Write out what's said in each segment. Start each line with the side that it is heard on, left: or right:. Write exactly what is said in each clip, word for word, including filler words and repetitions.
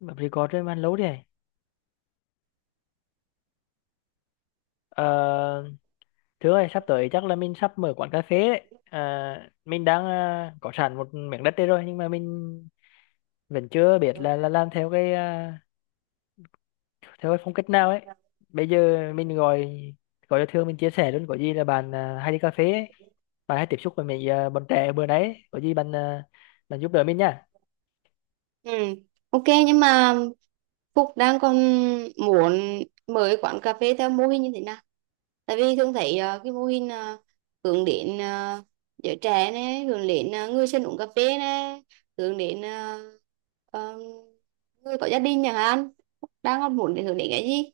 left: Bạn record trên man lố đi này. Ờ, thứ ơi, sắp tới chắc là mình sắp mở quán cà phê đấy. Ờ, mình đang ờ, có sẵn một miếng đất đây rồi nhưng mà mình vẫn chưa biết là, là làm theo cái ờ, theo cái phong cách nào ấy. Bây giờ mình gọi gọi cho Thương, mình chia sẻ luôn, có gì là bạn ờ, hay đi cà phê ấy. Bạn hay tiếp xúc với mấy ờ, bọn trẻ bữa đấy, ấy, có gì bạn ờ, bạn giúp đỡ mình nha.
right: Ừ, ok nhưng mà Phúc đang còn muốn mở cái quán cà phê theo mô hình như thế nào? Tại vì thường thấy ờ, cái mô hình ờ, hướng đến ờ, giới trẻ này, hướng đến ờ, người dân uống cà phê này, hướng đến ờ, ờ, người có gia đình chẳng hạn. Phúc đang còn muốn để hướng đến cái gì?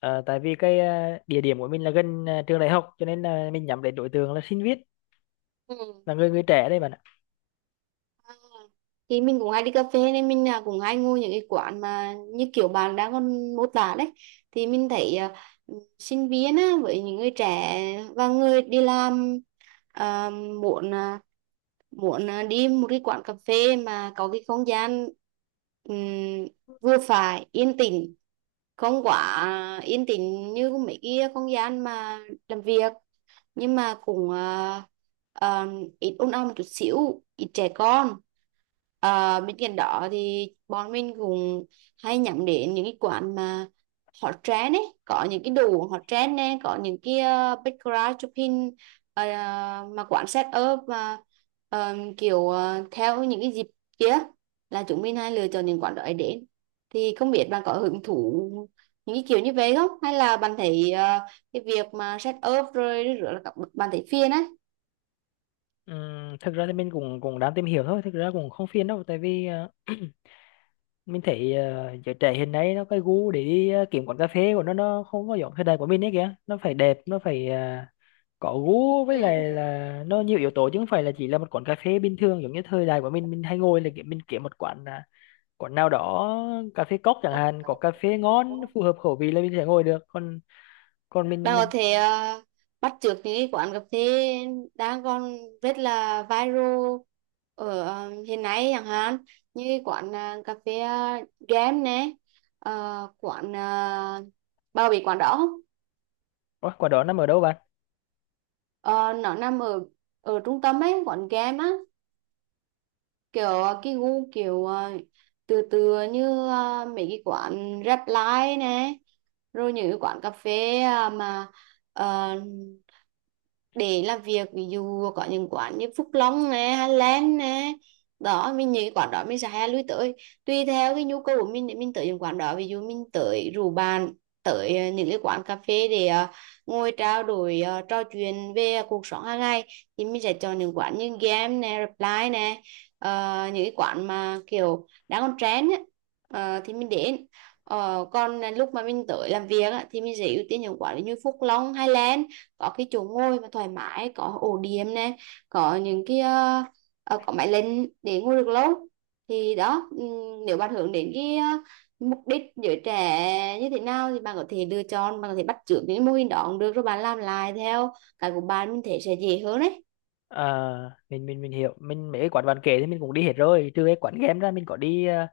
left: Ờ, tại vì cái ờ, địa điểm của mình là gần ờ, trường đại học cho nên là mình nhắm đến đối tượng là sinh viên, là người người trẻ đây bạn ạ.
right: Thì mình cũng hay đi cà phê nên mình à, cũng hay ngồi những cái quán mà như kiểu bạn đang còn mô tả đấy, thì mình thấy à, sinh viên á, với những người trẻ và người đi làm à, muốn à, muốn à, đi một cái quán cà phê mà có cái không gian ừm, vừa phải yên tĩnh, không quá à, yên tĩnh như mấy cái không gian mà làm việc, nhưng mà cũng ờ, ờ, ít ôn ong một chút xíu, ít trẻ con. Ờ, bên cạnh đó thì bọn mình cũng hay nhắm đến những cái quán mà hot trend ấy, có những cái đồ uống hot trend này, có những cái uh, background shopping, ờ, mà quán set up mà ờ, kiểu ờ, theo những cái dịp kia là chúng mình hay lựa chọn những quán đó để đến. Thì không biết bạn có hứng thú những cái kiểu như vậy không, hay là bạn thấy ờ, cái việc mà set up rồi rửa là các bậc bàn thấy phiền á?
left: Ừm, thực ra thì mình cũng cũng đang tìm hiểu thôi, thực ra cũng không phiền đâu, tại vì ờ, mình thấy ờ, giới trẻ hiện nay nó cái gu để đi ờ, kiếm quán cà phê của nó nó không có giống thời đại của mình ấy kìa, nó phải đẹp, nó phải ờ, có gu, với
right: Ừ.
left: lại là nó nhiều yếu tố chứ không phải là chỉ là một quán cà phê bình thường. Giống như thời đại của mình mình hay ngồi là kiểu mình kiếm một quán à, quán nào đó, cà phê cốc chẳng hạn, có cà phê ngon phù hợp khẩu vị là mình sẽ ngồi được. Còn còn
right: Bạn
left: mình
right: có
left: mình
right: thể ờ, bắt chước những cái quán cà phê đang còn rất là viral ở ờ, hiện nay, chẳng hạn như cái quán ờ, cà phê ờ, game nè, ờ, quán ờ, bao bị, quán đó không?
left: Ủa, quán đó nằm ở đâu bà?
right: Ờ, nó nằm ở ở trung tâm ấy, quán game á, kiểu ờ, cái gu kiểu ờ, từ từ như ờ, mấy cái quán rap live nè, rồi những cái quán cà phê ờ, mà ờ, để làm việc, ví dụ có những quán như Phúc Long nè hay Len nè. Đó mình những cái quán đó mình sẽ hay lui tới, tùy theo cái nhu cầu của mình để mình tới những quán đó. Ví dụ mình tới rủ bạn tới ờ, những cái quán cà phê để ờ, ngồi trao đổi ờ, trò chuyện về cuộc sống hàng ngày thì mình sẽ chọn những quán như game nè, reply nè. Ờ, những cái quán mà kiểu đang còn trend á, ờ, thì mình đến. Ờ, còn lúc mà mình tới làm việc á, thì mình sẽ ưu tiên những quán như Phúc Long, Highland, có cái chỗ ngồi mà thoải mái, có ổ điểm này, có những cái ờ, ờ, có máy lên để ngồi được lâu. Thì đó, ừm, nếu bạn hướng đến cái ờ, mục đích giới trẻ như thế nào thì bạn có thể lựa chọn, bạn có thể bắt chước những mô hình đó cũng được, rồi bạn làm lại theo cái của bạn, mình thấy sẽ dễ hơn đấy.
left: Ờ, mình mình mình hiểu, mình mấy cái quán bạn kể thì mình cũng đi hết rồi, trừ cái quán game ra, mình có đi ờ,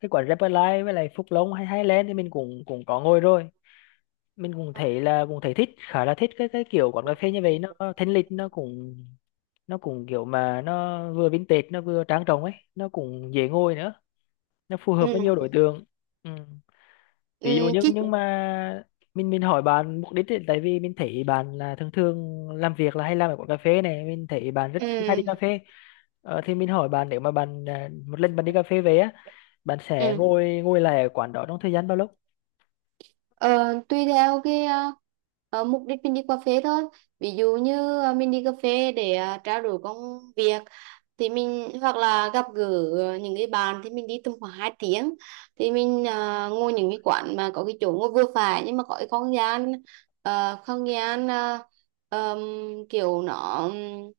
left: cái quán Repline với lại Phúc Long hay Highland thì mình cũng cũng có ngồi rồi. Mình cũng thấy là cũng thấy thích, khá là thích cái cái kiểu quán cà phê như vậy, nó thanh lịch, nó cũng nó cũng kiểu mà nó vừa vintage nó vừa trang trọng ấy, nó cũng dễ ngồi nữa, nó phù
right: Ừ,
left: hợp với nhiều
right: ừ.
left: đối tượng. Ừ, ví dụ
right: Ừ,
left: nhưng
right: chứ.
left: nhưng mà mình mình hỏi bạn mục đích ấy, tại vì mình thấy bạn là thường thường làm việc là hay làm ở quán cà phê này, mình thấy bạn rất hay đi cà
right: Ừ,
left: phê. Ờ, thì mình hỏi bạn nếu mà bạn à, một lần bạn đi cà phê về á, bạn sẽ
right: ừ.
left: ngồi ngồi lại ở quán đó trong thời gian bao lâu?
right: Ờ, tùy theo cái ờ, ờ, mục đích mình đi cà phê thôi. Ví dụ như ờ, mình đi cà phê để ờ, trao đổi công việc thì mình hoặc là gặp gỡ ờ, những cái bạn thì mình đi tầm khoảng hai tiếng, thì mình à, ngồi những cái quán mà có cái chỗ ngồi vừa phải, nhưng mà có cái không gian ờ, không gian ờ, ờm, kiểu nó ừm,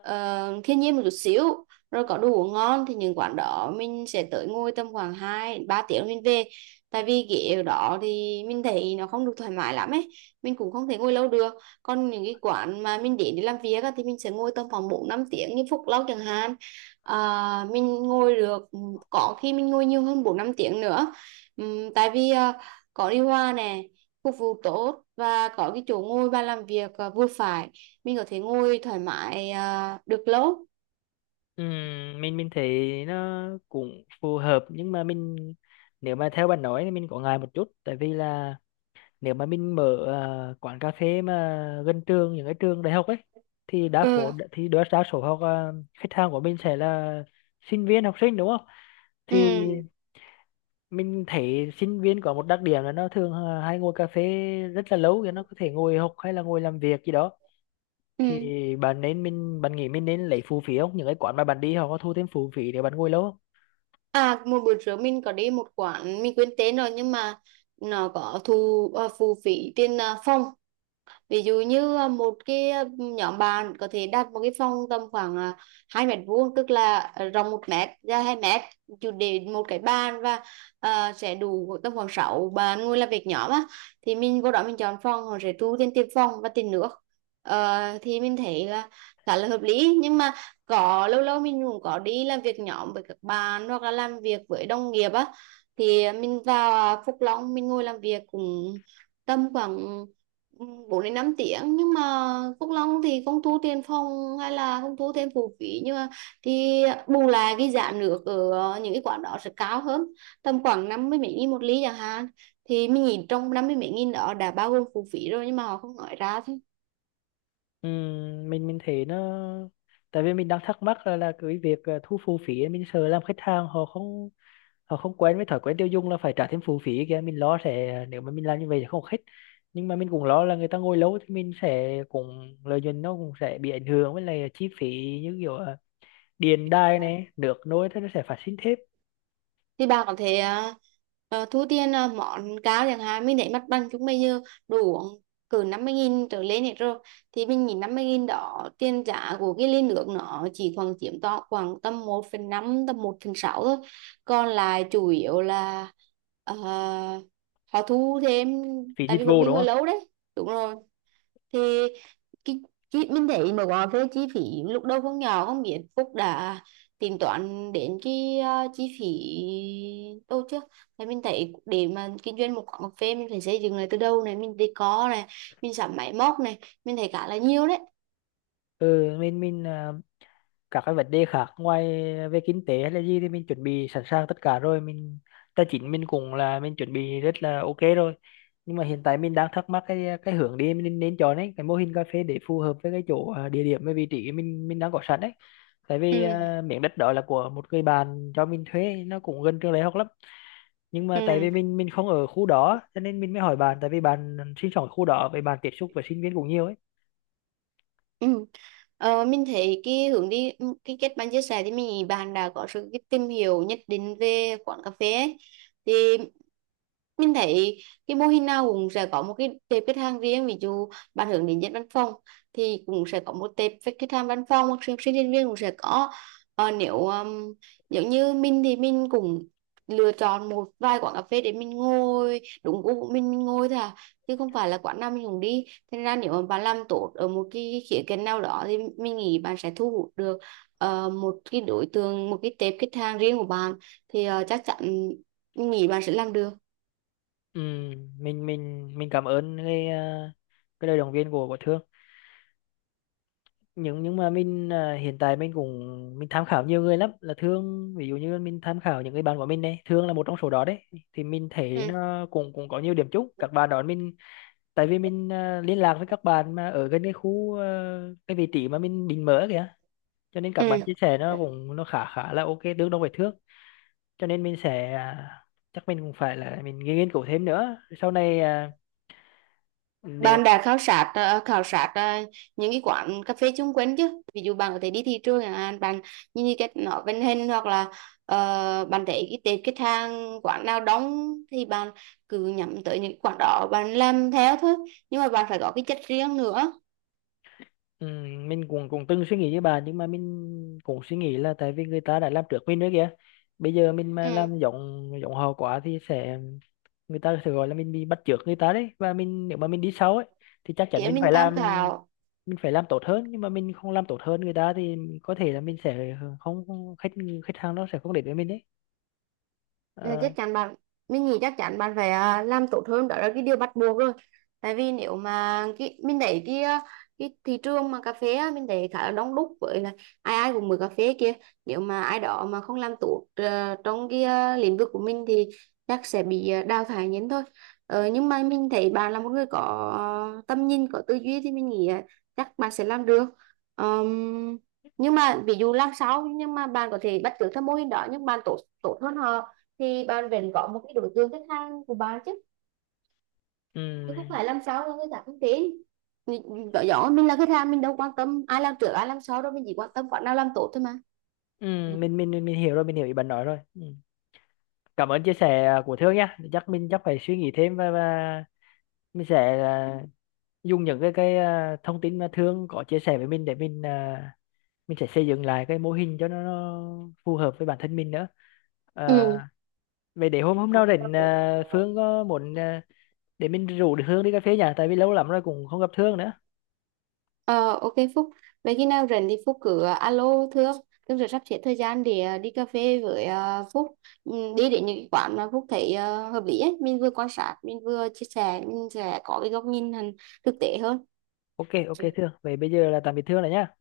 right: ờ, thiên nhiên một chút xíu, rồi có đồ uống ngon thì những quán đó mình sẽ tới ngồi tầm khoảng hai ba tiếng mình về. Tại vì ghế ở đó thì mình thấy nó không được thoải mái lắm ấy, mình cũng không thể ngồi lâu được. Còn những cái quán mà mình đến để làm việc á, thì mình sẽ ngồi tầm khoảng bốn năm tiếng như Phúc Lâu chẳng hạn. à, mình ngồi được, ừ, có khi mình ngồi nhiều hơn bốn năm tiếng nữa. Ừm, tại vì à, có điều hòa nè, phục vụ tốt, và có cái chỗ ngồi bàn làm việc à, vừa phải, mình có thể ngồi thoải mái à, được lâu.
left: Ừm, mình mình thấy nó cũng phù hợp nhưng mà mình, nếu mà theo bạn nói thì mình có ngại một chút, tại vì là nếu mà mình mở ờ, quán cà phê mà gần trường, những cái trường đại học ấy, thì đa
right: Ừ,
left: số, thì đa, đa số học ờ, khách hàng của mình sẽ là sinh viên, học sinh đúng không?
right: ừ,
left: Thì mình thấy sinh viên có một đặc điểm là nó thường ờ, hay ngồi cà phê rất là lâu, thì nó có thể ngồi học hay là ngồi làm việc gì đó. Thì
right: ừ.
left: bạn nên mình bạn nghĩ mình nên lấy phụ phí không, những cái quán mà bạn đi họ có thu thêm phụ phí để bạn ngồi lâu không?
right: À, một bữa trước mình có đi một quán mình quên tên rồi, nhưng mà nó có thu à, phụ phí tiền à, phòng. Ví dụ như à, một cái à, nhóm bạn có thể đặt một cái phòng tầm khoảng à, hai mét vuông, tức là à, rộng một mét ra hai mét, chủ để một cái bàn và à, sẽ đủ tầm khoảng sáu bạn ngồi làm việc nhóm á, thì mình vô đó mình chọn phòng họ sẽ thu tiền tiền phòng và tiền nước. Ờ, thì mình thấy là khá là hợp lý, nhưng mà có lâu lâu mình cũng có đi làm việc nhóm với các bạn hoặc là làm việc với đồng nghiệp á, thì mình vào à, Phúc Long mình ngồi làm việc cũng tầm khoảng bốn đến năm tiếng. Nhưng mà Phúc Long thì không thu tiền phòng hay là không thu thêm phụ phí, nhưng mà thì bù lại cái giá nước ở những cái quán đó sẽ cao hơn, tầm khoảng năm mươi mấy nghìn một ly chẳng hạn. Thì mình nhìn trong năm mươi mấy nghìn đó đã bao gồm phụ phí rồi, nhưng mà họ không nói ra.
left: Ừm, mình mình thấy nó, tại vì mình đang thắc mắc là, là cái việc ờ, thu phụ phí ấy, mình sợ làm khách hàng họ không, họ không quen với thói quen tiêu dùng là phải trả thêm phụ phí kia, mình lo sẽ nếu mà mình làm như vậy thì không hết. Nhưng mà mình cũng lo là người ta ngồi lâu thì mình sẽ cũng lợi nhuận nó cũng sẽ bị ảnh hưởng, với lại chi phí như kiểu à, điện đài này, nước nối thế, nó sẽ phát sinh thêm
right: Thì bà có thể ờ, ờ, thu tiền ờ, món cao chẳng hạn, mình để mặt bằng chúng bây giờ đủ uống cỡ năm mươi nghìn trở lên hết rồi. Thì mình nhìn năm mươi nghìn đó, tiền giá của cái ly nước nó chỉ khoảng chiếm to khoảng tầm một phần năm, tầm một phần sáu thôi, còn lại chủ yếu là ờ, họ thu thêm,
left: phí
right: tại
left: dịch
right: vì bọn
left: vụ
right: mình
left: đúng
right: ngồi
left: không?
right: lâu đấy. Đúng rồi, thì cái, cái mình thấy mà gọi về chi phí lúc đầu không nhỏ, không biết Phúc đã tính toán đến cái ờ, chi phí đâu chưa. Thì mình thấy để mà kinh doanh một quán cà phê mình phải xây dựng lại từ đâu này, mình decor này, mình sắm máy móc này, mình thấy cả là nhiều đấy.
left: Ừ, mình mình à, các cái vấn đề khác ngoài về kinh tế hay là gì thì mình chuẩn bị sẵn sàng tất cả rồi, mình tài chính mình cũng là mình chuẩn bị rất là ok rồi. Nhưng mà hiện tại mình đang thắc mắc cái cái hướng đi mình nên nên chọn ấy, cái mô hình cà phê để phù hợp với cái chỗ à, địa điểm và vị trí mình mình đang có sẵn đấy. Tại vì
right: Ừ,
left: à, miếng đất đó là của một người bạn cho mình thuê, nó cũng gần trường đại học lắm, nhưng mà tại
right: ừ.
left: vì mình mình không ở khu đó cho nên mình mới hỏi bạn, tại vì bạn sinh sống ở khu đó, với bạn tiếp xúc với sinh viên cũng nhiều ấy.
right: Ừ. Ờ, mình thấy cái hướng đi, ừ, cái kết bạn chia sẻ thì mình nghĩ bạn đã có sự cái tìm hiểu nhất định về quán cà phê ấy. Thì mình thấy cái mô hình nào cũng sẽ có một cái tệp khách hàng riêng. Ví dụ bạn hướng đến dân văn phòng thì cũng sẽ có một tệp khách khách hàng văn phòng, hoặc sinh sinh viên viên cũng sẽ có. ờ, nếu um, giống như mình thì mình cũng lựa chọn một vài quán cà phê để mình ngồi đúng gu của mình mình ngồi thôi à, chứ không phải là quán nào mình cũng đi. Thế ra nếu mà bạn làm tốt ở một cái khía cạnh nào đó thì mình nghĩ bạn sẽ thu hút được ờ, một cái đối tượng, một cái tệp khách hàng riêng của bạn. Thì ờ, chắc chắn mình nghĩ bạn sẽ làm được.
left: Ừ, mình mình mình cảm ơn cái à, cái lời động viên của của Thương, nhưng nhưng mà mình à, hiện tại mình cũng mình tham khảo nhiều người lắm là Thương, ví dụ như mình tham khảo những người bạn của mình đây, Thương là một trong số đó đấy. Thì mình thấy
right: Ừ.
left: nó cũng cũng có nhiều điểm chung, các bạn đó mình tại vì mình à, liên lạc với các bạn mà ở gần cái khu à, cái vị trí mà mình định mở kìa, cho nên các bạn
right: Ừ.
left: chia sẻ nó cũng nó khá khá là ok, tương đương với Thương. Cho nên mình sẽ à, chắc mình cũng phải là mình nghiên cứu thêm nữa sau này à, nếu.
right: Bạn đã khảo sát ờ, khảo sát ờ, những cái quán cà phê chung quanh chứ? Ví dụ bạn có thể đi thị trường chẳng hạn, bạn nhìn cái cách nó vận hành, hoặc là ờ, bạn thấy cái tệp khách hàng quán nào đóng thì bạn cứ nhắm tới những quán đó, bạn làm theo thôi. Nhưng mà bạn phải có cái chất riêng nữa.
left: Ừ, mình cũng cũng từng suy nghĩ với bà, nhưng mà mình cũng suy nghĩ là tại vì người ta đã làm trước mình nữa kìa, bây giờ mình mà
right: Ừ,
left: làm giống giống họ quá thì sẽ người ta sẽ gọi là mình bị bắt chước người ta đấy. Và mình nếu mà mình đi sau ấy thì chắc chắn
right: để
left: mình
right: mình
left: phải làm
right: tham khảo.
left: mình phải làm tốt hơn, nhưng mà mình không làm tốt hơn người ta thì có thể là mình sẽ không không- khách, khách hàng nó sẽ không đến với mình đấy.
right: Ừ,
left: Ờ,
right: chắc chắn bạn, mình nghĩ chắc chắn bạn phải à, làm tốt hơn, đó là cái điều bắt buộc rồi. Tại vì nếu mà cái mình thấy cái à, cái thị trường mà cà phê á, mình thấy khá là đông đúc, với là ai ai cũng mới cà phê kia. Nếu mà ai đó mà không làm tốt ờ, trong cái à, lĩnh vực của mình thì chắc sẽ bị à, đào thải nhanh thôi. Ờ, nhưng mà mình thấy bạn là một người có ờ, tầm nhìn, có tư duy, thì mình nghĩ à, chắc bạn sẽ làm được. Ờm, nhưng mà ví dụ làm sao, nhưng mà bạn có thể bắt chước theo mô hình đó nhưng bạn tốt tốt hơn họ, thì bạn vẫn có một cái đối tượng khách hàng của bạn chứ, chứ không
left: ừ,
right: phải làm sao mà người ta không tin mình. Rõ rõ, mình là khách hàng mình đâu quan tâm ai làm trước ai làm sau đâu, mình chỉ quan tâm bạn nào làm tốt thôi mà.
left: ừ,
right: Ừ.
left: mình, mình mình mình hiểu rồi, mình hiểu ý bạn nói rồi, ừ. Cảm ơn chia sẻ của Thương nha, chắc mình chắc phải suy nghĩ thêm, và và mình sẽ à, dùng những cái cái à, thông tin mà Thương có chia sẻ với mình để mình à, mình sẽ xây dựng lại cái mô hình cho nó, nó phù hợp với bản thân mình nữa. à,
right: Ừ.
left: về để hôm hôm nào rảnh à, Phương có muốn à, để mình rủ được Thương đi cà phê nhỉ, tại vì lâu lắm rồi cũng không gặp Thương nữa.
right: Ờ, ok Phúc, vậy khi nào rảnh thì Phúc cứ ờ, alo Thương. Thương sẽ sắp xếp thời gian để ờ, đi cà phê với ờ, Phúc. Ừ, đi đến những cái quán mà Phúc thấy ờ, hợp lý ấy, mình vừa quan sát mình vừa chia sẻ, mình sẽ có cái góc nhìn hẳn thực tế hơn.
left: Ok ok Thương, vậy bây giờ là tạm biệt Thương rồi nhá.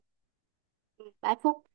right: Bye Phúc.